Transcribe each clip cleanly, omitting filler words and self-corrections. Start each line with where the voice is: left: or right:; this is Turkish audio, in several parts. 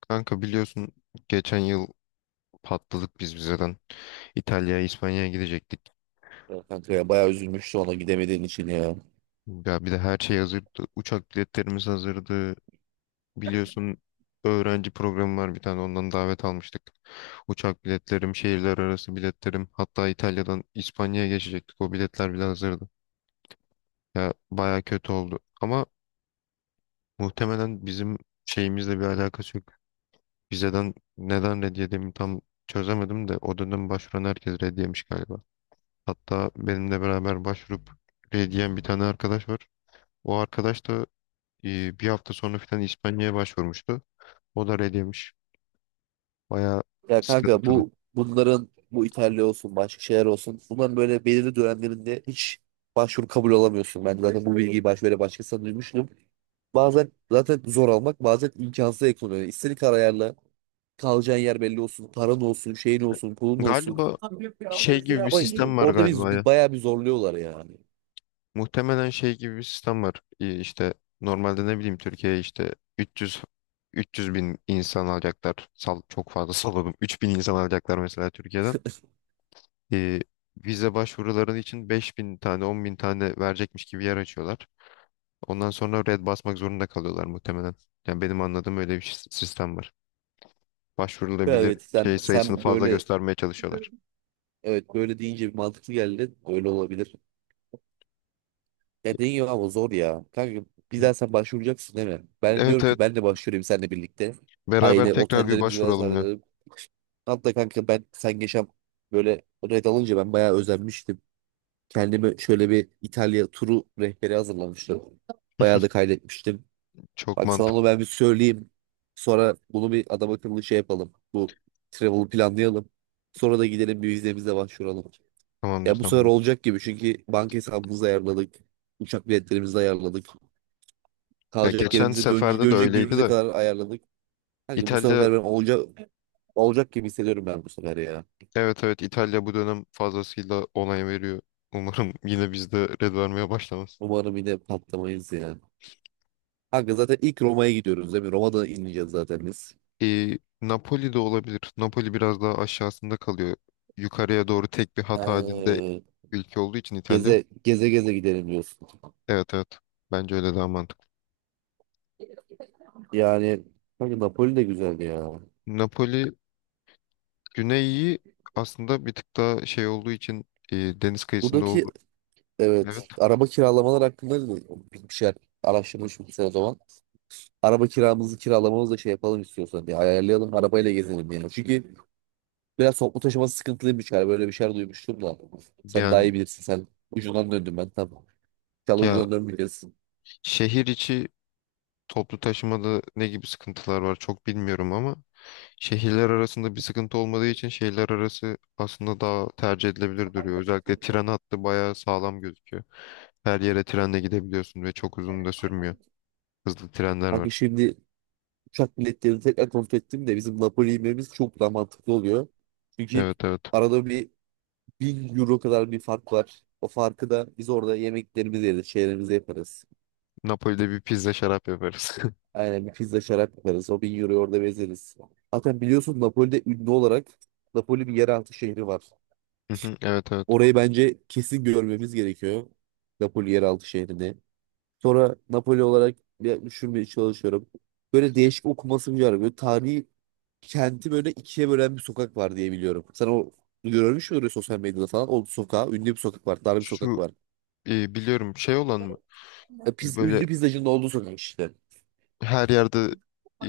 left: Kanka biliyorsun geçen yıl patladık biz vizeden. İtalya'ya, İspanya'ya gidecektik.
right: Ya kanka ya bayağı üzülmüştü ona gidemediğin için ya.
left: Ya bir de her şey hazırdı. Uçak biletlerimiz hazırdı. Biliyorsun, öğrenci programı var, bir tane ondan davet almıştık. Uçak biletlerim, şehirler arası biletlerim. Hatta İtalya'dan İspanya'ya geçecektik. O biletler bile hazırdı. Ya baya kötü oldu. Ama muhtemelen bizim şeyimizle bir alakası yok. Vizeden neden red yediğimi tam çözemedim de o dönem başvuran herkes red yemiş galiba. Hatta benimle beraber başvurup R diyen bir tane arkadaş var. O arkadaş da bir hafta sonra falan İspanya'ya başvurmuştu. O da R demiş. Bayağı
right: Ya kanka
left: sıkıntılı.
right: bu bunların bu İtalya olsun başka şeyler olsun bunların böyle belirli dönemlerinde hiç başvuru kabul alamıyorsun. Ben zaten bu bilgiyi böyle başkasından duymuştum. Bazen zaten zor almak bazen imkansız ekonomi. İstediğin kadar ayarla. Kalacağın yer belli olsun. Paran olsun, şeyin olsun, pulun olsun.
left: Galiba
right: Ama
left: şey gibi bir sistem var
right: orada biz
left: galiba ya.
right: bayağı bir zorluyorlar yani.
left: Muhtemelen şey gibi bir sistem var. İşte normalde ne bileyim, Türkiye'ye işte 300 bin insan alacaklar. Çok fazla salladım. 3.000 insan alacaklar mesela Türkiye'den. e, Vize başvuruları için 5.000 tane, 10.000 tane verecekmiş gibi yer açıyorlar. Ondan sonra red basmak zorunda kalıyorlar muhtemelen. Yani benim anladığım öyle bir sistem var. Başvurulabilir
right: Evet, sen
left: şey sayısını
right: sen
left: fazla
right: böyle,
left: göstermeye çalışıyorlar.
right: evet, böyle deyince bir mantıklı geldi. Öyle olabilir. Dediğin ya, ama zor ya. Kanka bir
left: Hı.
right: daha sen başvuracaksın değil mi? Ben de
left: Evet
right: diyorum
left: evet,
right: ki ben de başvurayım seninle birlikte.
left: beraber
right: Aynı
left: tekrar bir
right: otellerimizi ben
left: başvuralım ya.
right: ayarlayalım. Hatta kanka ben sen geçen böyle red alınca ben bayağı özenmiştim. Kendime şöyle bir İtalya turu rehberi hazırlamıştım. Bayağı da kaydetmiştim.
left: Çok
right: Bak, sana onu
left: mantıklı.
right: ben bir söyleyeyim. Sonra bunu bir adam akıllı şey yapalım. Bu travel'ı planlayalım. Sonra da gidelim bir vizemize başvuralım.
left: Tamamdır,
right: Ya bu sefer
left: tamam.
right: olacak gibi, çünkü banka hesabımızı ayarladık. Uçak biletlerimizi ayarladık.
left: Ya
right: Kalacak
left: geçen
right: yerimizi, dönecek,
left: seferde de
right: dönecek
left: öyleydi
right: günümüze
left: de.
right: kadar ayarladık. Kanka bu
left: İtalya.
right: sefer ben olacak olacak gibi hissediyorum ben bu sefer ya.
left: Evet evet, İtalya bu dönem fazlasıyla onay veriyor. Umarım yine bizde red vermeye başlamaz.
right: Umarım yine patlamayız ya. Kanka zaten ilk Roma'ya gidiyoruz değil mi? Roma'da ineceğiz zaten biz.
left: Napoli de olabilir. Napoli biraz daha aşağısında kalıyor. Yukarıya doğru tek bir hat halinde
right: Ee,
left: ülke olduğu için İtalya.
right: Geze geze geze gidelim diyorsun.
left: Evet evet. Bence öyle daha mantıklı.
right: Yani kanka Napoli de güzel ya.
left: Napoli güneyi aslında bir tık daha şey olduğu için, deniz kıyısında
right: Buradaki,
left: olduğu. Evet.
right: evet, araba kiralamalar hakkında da bir şeyler araştırmış mısın o zaman? Araba kiramızı kiralamamızı da şey yapalım, istiyorsan bir ayarlayalım, arabayla gezelim yani. Çünkü biraz toplu taşıması sıkıntılıymış galiba. Böyle bir şeyler duymuştum da. Sen daha
left: Yani
right: iyi bilirsin. Sen ucundan döndüm ben. Tamam. İnşallah
left: ya,
right: ucundan dönmeyeceksin.
left: şehir içi toplu taşımada ne gibi sıkıntılar var çok bilmiyorum ama şehirler arasında bir sıkıntı olmadığı için şehirler arası aslında daha tercih edilebilir duruyor. Özellikle tren hattı bayağı sağlam gözüküyor. Her yere trenle gidebiliyorsun ve çok uzun da sürmüyor. Hızlı trenler
right: Kanka
left: var.
right: şimdi uçak biletlerini tekrar kontrol ettim de bizim Napoli inmemiz çok daha mantıklı oluyor. Çünkü
left: Evet evet.
right: arada bir 1.000 euro kadar bir fark var. O farkı da biz orada yemeklerimizi yeriz, şeylerimizi yaparız.
left: Napoli'de bir pizza şarap yaparız.
right: Aynen, bir pizza şarap yaparız. O 1.000 euroyu orada bezeriz. Zaten biliyorsun Napoli'de ünlü olarak Napoli bir yeraltı şehri var.
left: Hı hı, evet evet.
right: Orayı bence kesin görmemiz gerekiyor. Napoli yeraltı şehrini. Sonra Napoli olarak bir düşünmeye çalışıyorum. Böyle değişik okumasını var. Böyle tarihi kenti böyle ikiye bölen bir sokak var diye biliyorum. Sen o görmüş müydün sosyal medyada falan? O sokağa ünlü bir sokak var. Dar bir sokak
left: Şu
right: var.
left: biliyorum, şey olan mı? Böyle
right: Ünlü pizzacının olduğu sokak işte.
left: her yerde e,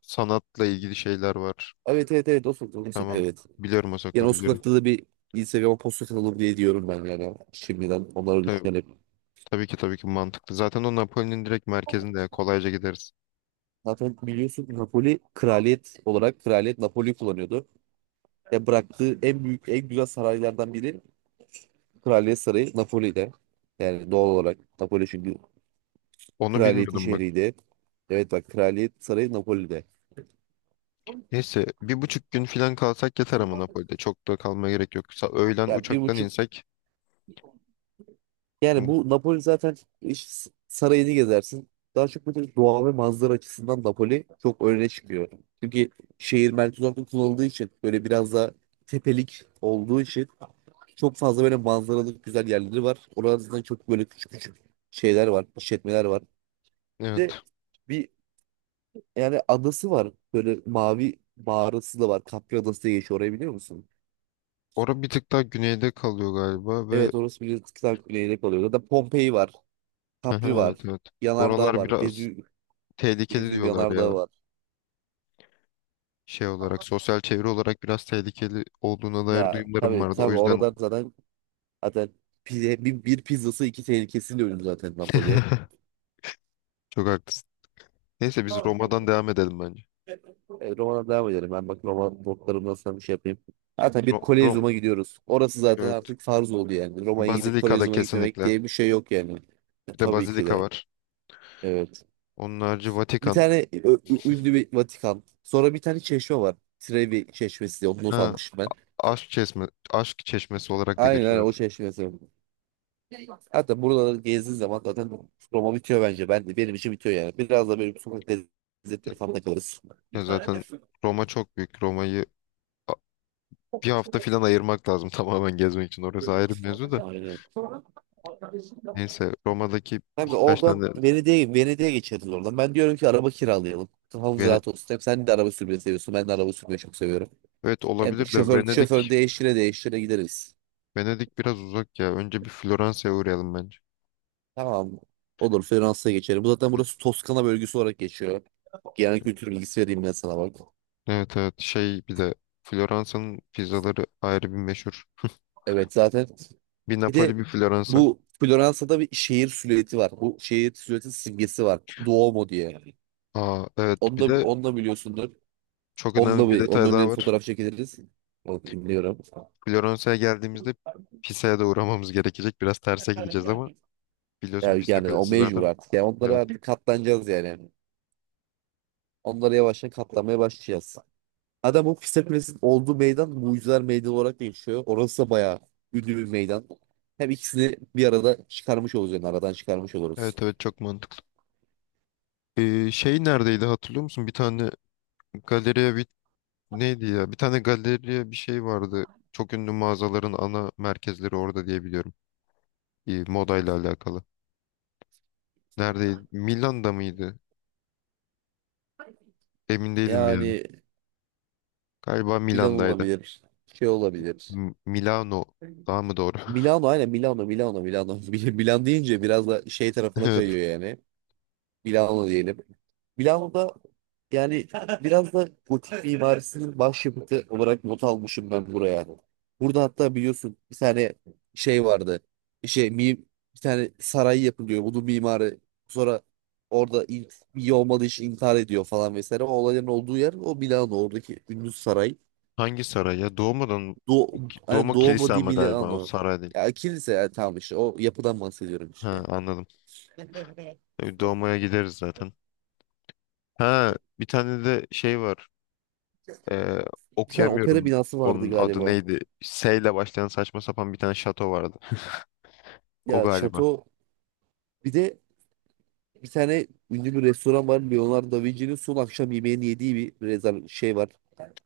left: sanatla ilgili şeyler var.
right: Evet, evet, evet, o sokak. O sokak,
left: Tamam.
right: evet.
left: Biliyorum, o
right: Yani
left: sokağı
right: o
left: biliyorum.
right: sokakta da bir Instagram'a post atalım diye diyorum ben yani. Şimdiden onları
left: Tabii,
right: düşünerek.
left: tabii ki tabii ki mantıklı. Zaten o Napoli'nin direkt merkezinde ya, kolayca gideriz.
right: Zaten biliyorsun Napoli kraliyet olarak kraliyet Napoli kullanıyordu. Ya bıraktığı en büyük en güzel saraylardan biri Kraliyet Sarayı Napoli'de. Yani doğal olarak Napoli, çünkü
left: Onu
right: kraliyetin
left: bilmiyordum bak.
right: şehriydi. Evet bak, Kraliyet Sarayı Napoli'de.
left: Neyse, 1,5 gün falan kalsak yeter ama Napoli'de. Çok da kalmaya gerek yok. Öğlen
right: Yani bir
left: uçaktan
right: buçuk,
left: insek.
right: yani
left: Mu-
right: bu Napoli zaten iş sarayını gezersin. Daha çok böyle doğa ve manzara açısından Napoli çok öne çıkıyor. Çünkü şehir merkez olarak kullanıldığı için, böyle biraz da tepelik olduğu için, çok fazla böyle manzaralı güzel yerleri var. Oralarda çok böyle küçük küçük şeyler var, işletmeler var. Bir de
left: Evet.
right: yani adası var. Böyle mavi mağarası da var. Capri Adası diye geçiyor. Orayı biliyor musun?
left: Ora bir tık daha güneyde kalıyor galiba ve
right: Evet, orası bir kıta güneyde kalıyor. Zaten Pompei var. Capri
left: aha,
right: var.
left: evet evet.
right: Yanardağ
left: Oralar
right: var.
left: biraz
right: Vezüv,
left: tehlikeli
right: Vezüv
left: diyorlar
right: Yanardağ
left: ya.
right: var.
left: Şey olarak, sosyal çevre olarak biraz tehlikeli olduğuna dair
right: Ya
left: duyumlarım
right: tabii
left: vardı. O
right: tabii oradan
left: yüzden
right: zaten zaten bir pizzası iki tehlikesiyle ölüm zaten Napoli'ye.
left: çok haklısın. Neyse, biz Roma'dan devam edelim bence.
right: Roma'dan devam edelim. Ben bak Roma notlarımdan sana bir şey yapayım. Zaten
left: Ro
right: bir
left: Ro-
right: Kolezyum'a gidiyoruz. Orası zaten
left: evet.
right: artık farz oldu yani. Roma'ya gidip
left: Bazilika'da
right: Kolezyum'a gitmemek
left: kesinlikle.
right: diye bir şey yok yani.
left: Bir de
right: Tabii ki
left: Bazilika
right: de.
left: var.
right: Evet.
left: Onun harici
right: Bir
left: Vatikan.
right: tane ünlü bir Vatikan. Sonra bir tane çeşme var. Trevi çeşmesi diye onu not
left: Ha,
right: almıştım ben.
left: aşk çeşme, aşk çeşmesi olarak da
right: Aynen aynen
left: geçiyor.
right: o çeşmesi. Hatta buraları gezdiğin zaman zaten Roma bitiyor bence. Ben de, benim için bitiyor yani. Biraz da böyle bir sokak lezzetleri falan da kalırız.
left: Ya zaten Roma çok büyük. Roma'yı a- bir hafta falan ayırmak lazım tamamen gezmek için. Orası ayrı bir mevzu da.
right: Aynen.
left: Neyse, Roma'daki
right: Kanka
left: birkaç tane.
right: oradan Venedik'e geçeriz oradan. Ben diyorum ki araba kiralayalım. Kafamız
left: Vene-
right: rahat olsun. Hem sen de araba sürmeyi seviyorsun, ben de araba sürmeyi çok seviyorum.
left: evet,
right: Hem
left: olabilir de
right: şoför şoför
left: Venedik.
right: değiştire değiştire gideriz.
left: Biraz uzak ya. Önce bir Floransa'ya uğrayalım bence.
right: Tamam. Olur, Fransa'ya geçelim. Bu zaten burası Toskana bölgesi olarak geçiyor. Genel kültür bilgisi vereyim ben sana bak.
left: Evet evet şey, bir de Floransa'nın pizzaları ayrı bir meşhur.
right: Evet zaten.
left: Bir
right: Bir
left: Napoli,
right: de
left: bir Floransa.
right: bu Floransa'da bir şehir silüeti var. Bu şehir silüeti simgesi var. Duomo diye.
left: Aa evet,
right: Onu
left: bir
right: da,
left: de
right: onu da biliyorsundur.
left: çok
right: Onunla
left: önemli bir
right: onun
left: detay
right: önüne
left: daha
right: bir
left: var.
right: fotoğraf çekiliriz. Onu biliyorum.
left: Floransa'ya geldiğimizde Pisa'ya da uğramamız gerekecek. Biraz terse gideceğiz ama biliyorsun,
right: Yani,
left: Pisa
right: yani o
left: Kulesi
right: mecbur
left: zaten.
right: artık. Yani onlara
left: Evet.
right: artık katlanacağız yani. Onlara yavaştan katlanmaya başlayacağız. Adam, o Pisa Kulesi'nin olduğu meydan Mucizeler Meydanı olarak değişiyor. Orası da bayağı ünlü bir meydan. Hem ikisini bir arada çıkarmış olacağız yani, aradan çıkarmış oluruz.
left: Evet evet, çok mantıklı. Şey, neredeydi hatırlıyor musun? Bir tane galeriye bir, neydi ya? Bir tane galeriye bir şey vardı. Çok ünlü mağazaların ana merkezleri orada diye biliyorum. Modayla alakalı. Neredeydi? Milan'da mıydı? Emin değilim ya.
right: Yani
left: Galiba
right: Milan
left: Milan'daydı.
right: olabilir. Şey olabilir.
left: Milano daha mı doğru?
right: Milano, aynen, Milano Milano Milano. Milan deyince biraz da şey tarafına
left: Evet.
right: kayıyor yani. Milano diyelim. Milano'da, yani, biraz da gotik mimarisinin başyapıtı olarak not almışım ben buraya. Burada hatta biliyorsun bir tane şey vardı. Şey mi, bir tane saray yapılıyor. Bunun mimarı sonra orada ilk iyi olmadığı için intihar ediyor falan vesaire. O olayların olduğu yer o Milano oradaki ünlü saray.
left: Hangi saray ya?
right: Do Hani
left: Doğma
right: Duomo
left: kilise
right: di
left: ama galiba o
right: Milano.
left: saray değil.
right: Ya kilise ya, tamam işte o yapıdan bahsediyorum işte.
left: Ha, anladım. Doğmaya gideriz zaten. Ha, bir tane de şey var. Ee,
right: Bir tane opera
left: Okuyamıyorum.
right: binası vardı
left: Onun adı
right: galiba.
left: neydi? S ile başlayan saçma sapan bir tane şato vardı. O
right: Ya
left: galiba.
right: şato, bir de bir tane ünlü bir restoran var. Leonardo da Vinci'nin son akşam yemeğini yediği bir rezerv şey var.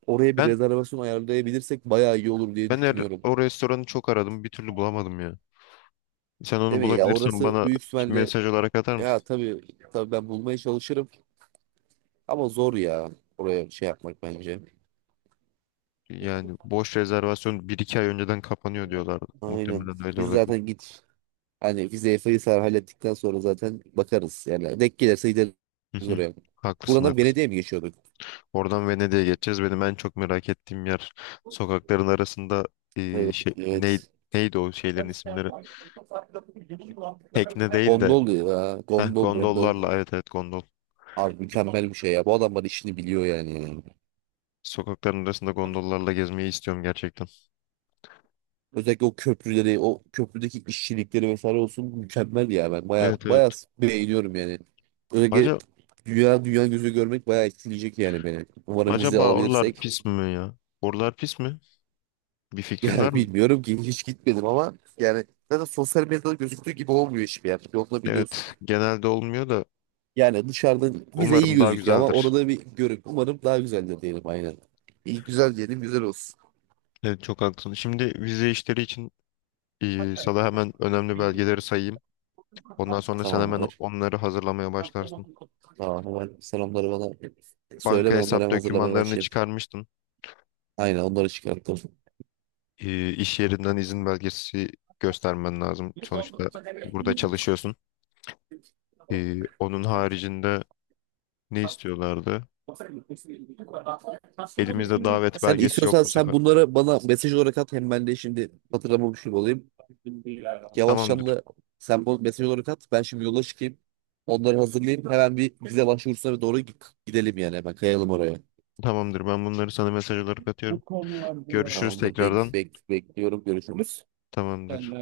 right: Oraya bir
left: Ben
right: rezervasyon ayarlayabilirsek bayağı iyi olur diye düşünüyorum.
left: O restoranı çok aradım. Bir türlü bulamadım ya. Sen
right: Değil
left: onu
right: mi ya,
left: bulabilirsen
right: orası
left: bana
right: büyük ihtimalle.
left: mesaj olarak atar
right: Ya
left: mısın?
right: tabii, tabii ben bulmaya çalışırım ama zor ya oraya şey yapmak bence.
left: Yani boş, rezervasyon bir iki ay önceden kapanıyor diyorlardı.
right: Aynen.
left: Muhtemelen öyle
right: Biz
left: olabilir.
right: zaten git, hani vizeyi Faysal hallettikten sonra zaten bakarız. Yani denk gelirse gideriz
left: Hı hı.
right: oraya.
left: Haklısın
right: Buradan da
left: haklısın.
right: Venedik'e mi geçiyorduk?
left: Oradan Venedik'e geçeceğiz. Benim en çok merak ettiğim yer, sokakların arasında ee,
right: Evet,
left: şey, ney-
right: evet.
left: neydi o şeylerin isimleri? Tekne değil de.
right: Gondol ya.
left: Heh,
right: Gondol, gondol.
left: gondollarla, evet evet, gondol.
right: Abi mükemmel bir şey ya. Bu adamlar işini biliyor yani.
left: Sokakların arasında gondollarla gezmeyi istiyorum gerçekten.
right: Özellikle o köprüleri, o köprüdeki işçilikleri vesaire olsun mükemmel ya. Ben baya
left: Evet evet.
right: baya beğeniyorum yani. Özellikle
left: Acaba,
right: dünya gözü görmek bayağı etkileyecek yani beni. Umarım vize
left: Acaba oralar
right: alabilirsek.
left: pis mi ya? Oralar pis mi? Bir fikrin var
right: Yani
left: mı?
right: bilmiyorum ki, hiç gitmedim ama yani zaten sosyal medyada gözüktüğü gibi olmuyor hiçbir yer. Yolda biliyorsun.
left: Evet, genelde olmuyor da
right: Yani dışarıdan bize iyi
left: umarım daha
right: gözüküyor ama
left: güzeldir.
right: orada bir görün. Umarım daha güzeldir diyelim, aynen. İyi güzel diyelim, güzel olsun.
left: Evet, çok haklısın. Şimdi vize işleri için sana hemen önemli belgeleri sayayım. Ondan sonra sen hemen
right: Tamamdır.
left: onları hazırlamaya başlarsın.
right: Tamam, hemen selamları bana söyle,
left: Banka
right: ben onları
left: hesap
right: hem hazırlamaya
left: dokümanlarını
right: başlayayım.
left: çıkarmıştın.
right: Aynen, onları çıkarttım.
left: İş yerinden izin belgesi göstermen lazım. Sonuçta burada çalışıyorsun. Onun haricinde ne istiyorlardı? Elimizde davet
right: Sen
left: belgesi yok
right: istiyorsan
left: bu
right: sen
left: sefer.
right: bunları bana mesaj olarak at. Hem ben de şimdi hatırlamamış gibi olayım. Yavaştan
left: Tamamdır.
right: da sen bu mesaj olarak at. Ben şimdi yola çıkayım. Onları hazırlayayım. Hemen bir vize başvurusuna doğru gidelim yani. Hemen kayalım oraya.
left: Tamamdır. Ben bunları sana mesaj olarak atıyorum. Görüşürüz
right: Tamamdır.
left: tekrardan.
right: Bekliyorum. Görüşürüz.
left: Tamamdır.